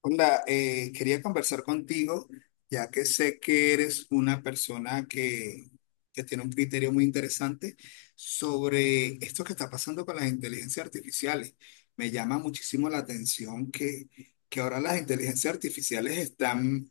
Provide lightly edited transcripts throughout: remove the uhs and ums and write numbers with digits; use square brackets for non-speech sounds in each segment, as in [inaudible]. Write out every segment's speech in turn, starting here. Hola, quería conversar contigo, ya que sé que eres una persona que tiene un criterio muy interesante sobre esto que está pasando con las inteligencias artificiales. Me llama muchísimo la atención que ahora las inteligencias artificiales están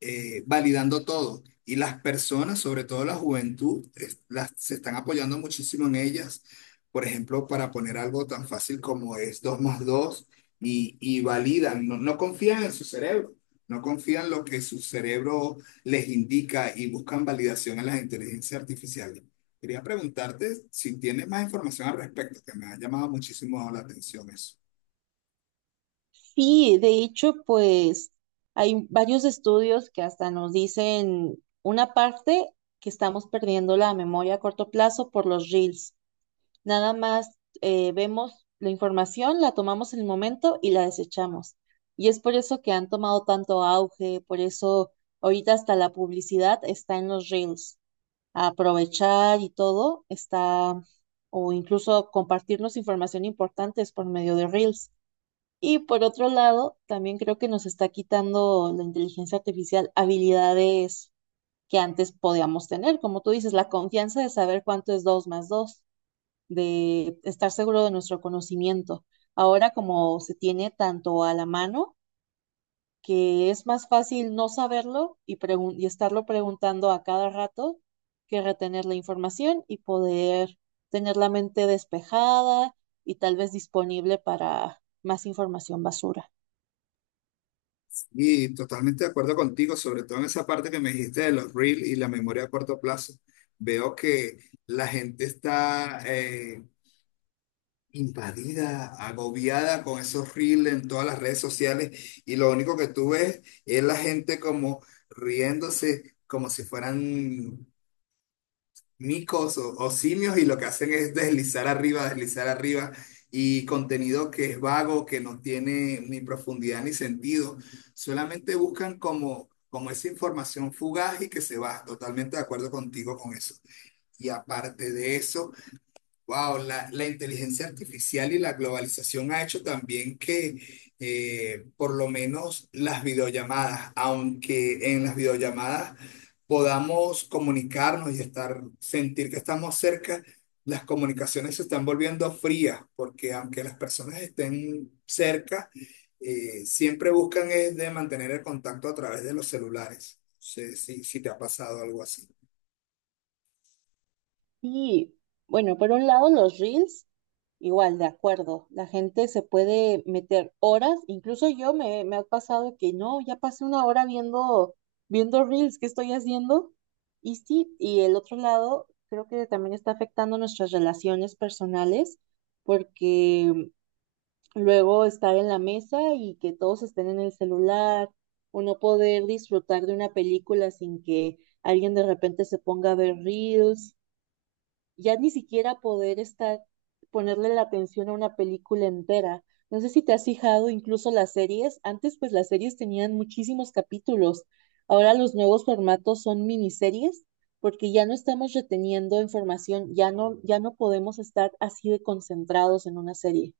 validando todo. Y las personas, sobre todo la juventud, se están apoyando muchísimo en ellas. Por ejemplo, para poner algo tan fácil como es 2 más 2 y validan, no, no confían en su cerebro, no confían en lo que su cerebro les indica y buscan validación en las inteligencias artificiales. Quería preguntarte si tienes más información al respecto, que me ha llamado muchísimo la atención eso. Sí, de hecho, pues hay varios estudios que hasta nos dicen una parte que estamos perdiendo la memoria a corto plazo por los reels. Nada más vemos la información, la tomamos en el momento y la desechamos. Y es por eso que han tomado tanto auge, por eso ahorita hasta la publicidad está en los reels. Aprovechar y todo está, o incluso compartirnos información importante es por medio de reels. Y por otro lado, también creo que nos está quitando la inteligencia artificial habilidades que antes podíamos tener, como tú dices, la confianza de saber cuánto es 2 más 2, de estar seguro de nuestro conocimiento. Ahora como se tiene tanto a la mano, que es más fácil no saberlo y estarlo preguntando a cada rato que retener la información y poder tener la mente despejada y tal vez disponible para más información basura. Y totalmente de acuerdo contigo, sobre todo en esa parte que me dijiste de los reels y la memoria a corto plazo. Veo que la gente está invadida, agobiada con esos reels en todas las redes sociales y lo único que tú ves es la gente como riéndose, como si fueran micos o simios, y lo que hacen es deslizar arriba, deslizar arriba, y contenido que es vago, que no tiene ni profundidad ni sentido. Solamente buscan como, esa información fugaz y que se va. Totalmente de acuerdo contigo con eso. Y aparte de eso, wow, la inteligencia artificial y la globalización ha hecho también que por lo menos las videollamadas, aunque en las videollamadas podamos comunicarnos y estar, sentir que estamos cerca, las comunicaciones se están volviendo frías, porque aunque las personas estén cerca, siempre buscan es de mantener el contacto a través de los celulares. No sé si te ha pasado algo así. Sí, bueno, por un lado los reels, igual, de acuerdo, la gente se puede meter horas, incluso yo me ha pasado que no, ya pasé una hora viendo, viendo reels, ¿qué estoy haciendo? Y sí, y el otro lado creo que también está afectando nuestras relaciones personales, porque luego estar en la mesa y que todos estén en el celular, o no poder disfrutar de una película sin que alguien de repente se ponga a ver reels ya ni siquiera poder estar, ponerle la atención a una película entera. No sé si te has fijado incluso las series. Antes, pues las series tenían muchísimos capítulos. Ahora los nuevos formatos son miniseries porque ya no estamos reteniendo información, ya no, ya no podemos estar así de concentrados en una serie.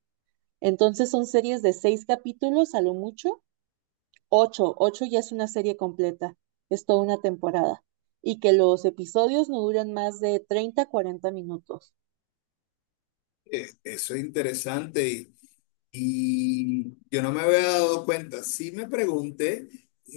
Entonces son series de seis capítulos a lo mucho, ocho, ocho ya es una serie completa, es toda una temporada. Y que los episodios no duran más de 30, 40 minutos. Eso es interesante y yo no me había dado cuenta. Sí me pregunté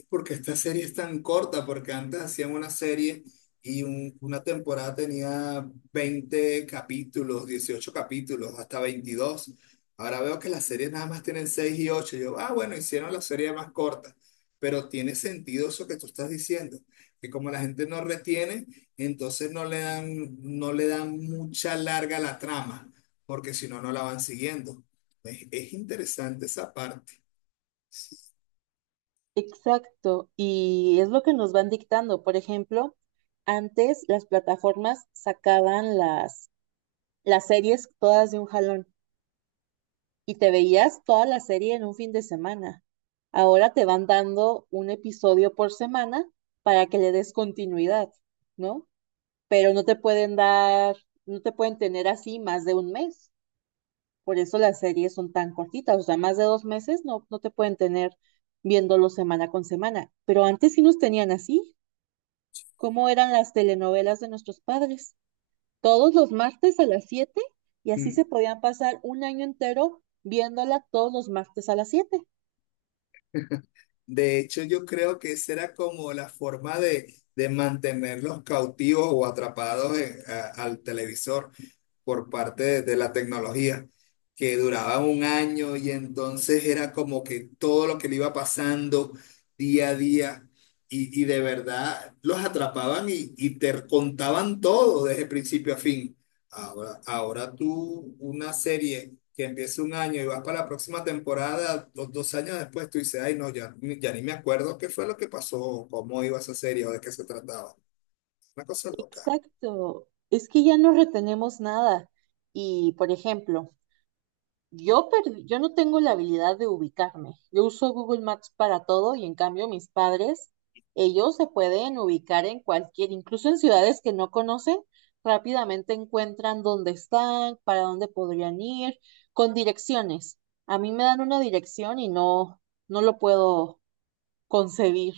por qué esta serie es tan corta, porque antes hacían una serie y una temporada tenía 20 capítulos, 18 capítulos, hasta 22. Ahora veo que las series nada más tienen 6 y ocho. Yo, ah, bueno, hicieron la serie más corta, pero tiene sentido eso que tú estás diciendo, que como la gente no retiene, entonces no le dan, no le dan mucha larga a la trama, porque si no, no la van siguiendo. Es interesante esa parte. Exacto, y es lo que nos van dictando. Por ejemplo, antes las plataformas sacaban las series todas de un jalón y te veías toda la serie en un fin de semana. Ahora te van dando un episodio por semana para que le des continuidad, ¿no? Pero no te pueden dar, no te pueden tener así más de un mes. Por eso las series son tan cortitas, o sea, más de 2 meses no, no te pueden tener viéndolo semana con semana. Pero antes sí nos tenían así. Cómo eran las telenovelas de nuestros padres. Todos los martes a las 7 y así se Mm. podían pasar un año entero viéndola todos los martes a las 7. De hecho, yo creo que esa era como la forma de, mantenerlos cautivos o atrapados al televisor por parte de la tecnología, que duraba un año y entonces era como que todo lo que le iba pasando día a día. Y de verdad los atrapaban y te contaban todo desde principio a fin. Ahora, tú, una serie que empieza un año y vas para la próxima temporada, dos años después, tú dices, ay, no, ya, ya ni me acuerdo qué fue lo que pasó, cómo iba esa serie o de qué se trataba. Una cosa loca. Exacto. Es que ya no retenemos nada. Y, por ejemplo, yo perdí, yo no tengo la habilidad de ubicarme. Yo uso Google Maps para todo y en cambio mis padres, ellos se pueden ubicar en cualquier, incluso en ciudades que no conocen, rápidamente encuentran dónde están, para dónde podrían ir, con direcciones. A mí me dan una dirección y no, no lo puedo concebir.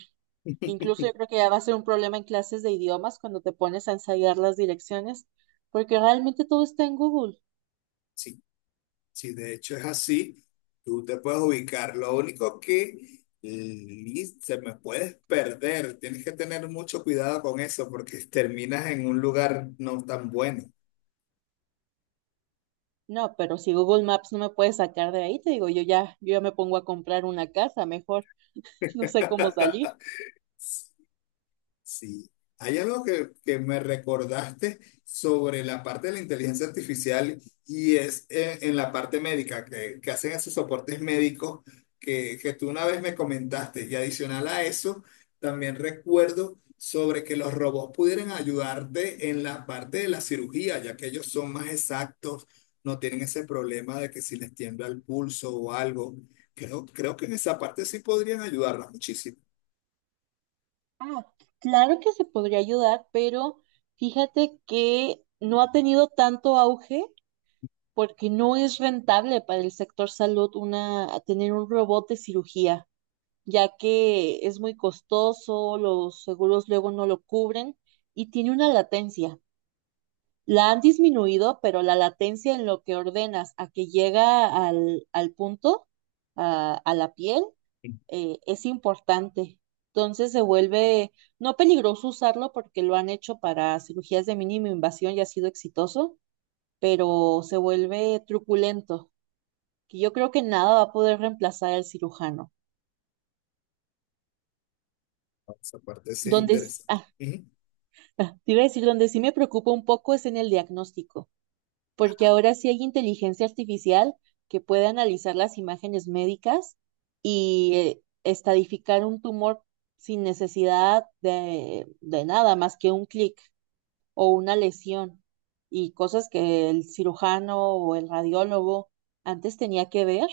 Incluso yo creo que ya va a ser un problema en clases de idiomas cuando te pones a ensayar las direcciones, porque realmente todo está en Google. Sí, sí, de hecho es así, tú te puedes ubicar. Lo único que se me puedes perder, tienes que tener mucho cuidado con eso porque terminas en un lugar no tan bueno. No, pero si Google Maps no me puede sacar de ahí, te digo, yo ya me pongo a comprar una casa, mejor. [laughs] No sé cómo salir. [laughs] Sí. Hay algo que me recordaste sobre la parte de la inteligencia artificial y es en la parte médica, que hacen esos soportes médicos que tú una vez me comentaste. Y adicional a eso, también recuerdo sobre que los robots pudieran ayudarte en la parte de la cirugía, ya que ellos son más exactos, no tienen ese problema de que si les tiembla el pulso o algo. Creo, que en esa parte sí podrían ayudarnos muchísimo. Ah, claro que se podría ayudar, pero fíjate que no ha tenido tanto auge porque no es rentable para el sector salud una tener un robot de cirugía, ya que es muy costoso, los seguros luego no lo cubren y tiene una latencia. La han disminuido, pero la latencia en lo que ordenas a que llega al punto, a la piel, es importante. Entonces se vuelve no peligroso usarlo porque lo han hecho para cirugías de mínima invasión y ha sido exitoso, pero se vuelve truculento, que yo creo que nada va a poder reemplazar al cirujano. Esa parte sí es Donde, interesante. ah, Ujú. [laughs] te iba a decir, donde sí me preocupa un poco es en el diagnóstico porque ahora sí hay inteligencia artificial que puede analizar las imágenes médicas y estadificar un tumor sin necesidad de nada más que un clic o una lesión y cosas que el cirujano o el radiólogo antes tenía que ver,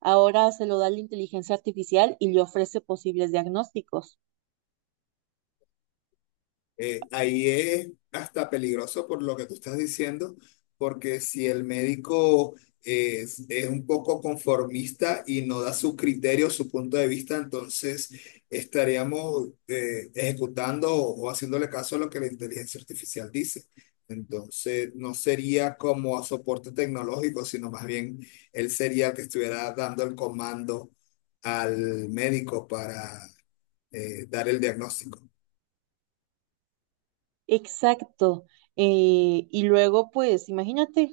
ahora se lo da la inteligencia artificial y le ofrece posibles diagnósticos. Ahí es hasta peligroso por lo que tú estás diciendo, porque si el médico es un poco conformista y no da su criterio, su punto de vista, entonces estaríamos ejecutando o haciéndole caso a lo que la inteligencia artificial dice. Entonces no sería como a soporte tecnológico, sino más bien él sería el que estuviera dando el comando al médico para dar el diagnóstico. Exacto. Y luego, pues, imagínate,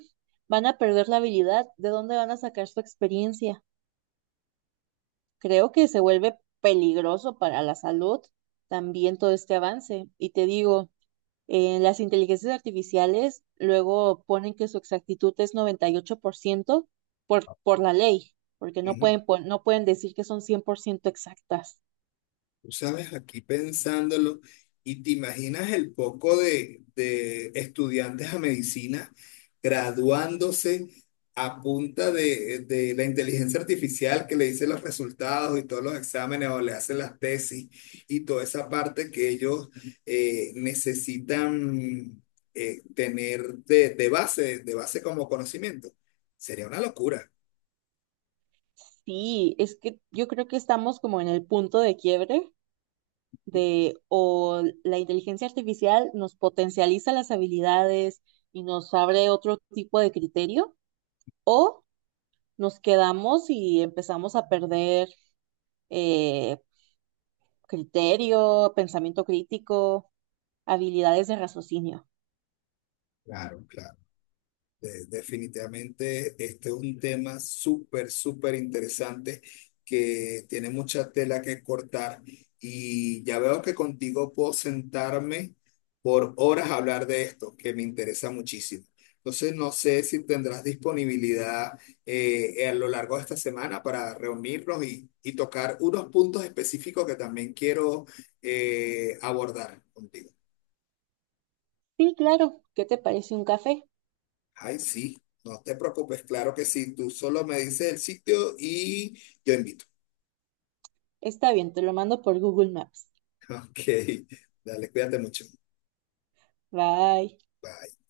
van a perder la habilidad. ¿De dónde van a sacar su experiencia? Creo que se vuelve peligroso para la salud también todo este avance. Y te digo, las inteligencias artificiales luego ponen que su exactitud es 98% por la ley, porque no Ujú. pueden, no pueden decir que son 100% exactas. Tú sabes, aquí pensándolo, y te imaginas el poco de, estudiantes a medicina graduándose a punta de, la inteligencia artificial que le dice los resultados y todos los exámenes o le hace las tesis y toda esa parte que ellos necesitan tener de de base como conocimiento. Sería una locura. Sí, es que yo creo que estamos como en el punto de quiebre de o la inteligencia artificial nos potencializa las habilidades y nos abre otro tipo de criterio, o nos quedamos y empezamos a perder eh, criterio, pensamiento crítico, habilidades de raciocinio. Claro, claro. Definitivamente, este es un tema súper, súper interesante que tiene mucha tela que cortar y ya veo que contigo puedo sentarme por horas a hablar de esto, que me interesa muchísimo. Entonces, no sé si tendrás disponibilidad a lo largo de esta semana para reunirnos y tocar unos puntos específicos que también quiero abordar contigo. Sí, claro. ¿Qué te parece un café? Ay, sí, no te preocupes, claro que sí. Tú solo me dices el sitio y yo invito. Está bien, te lo mando por Google Maps. [laughs] Ok, dale, cuídate mucho. Bye. Bye.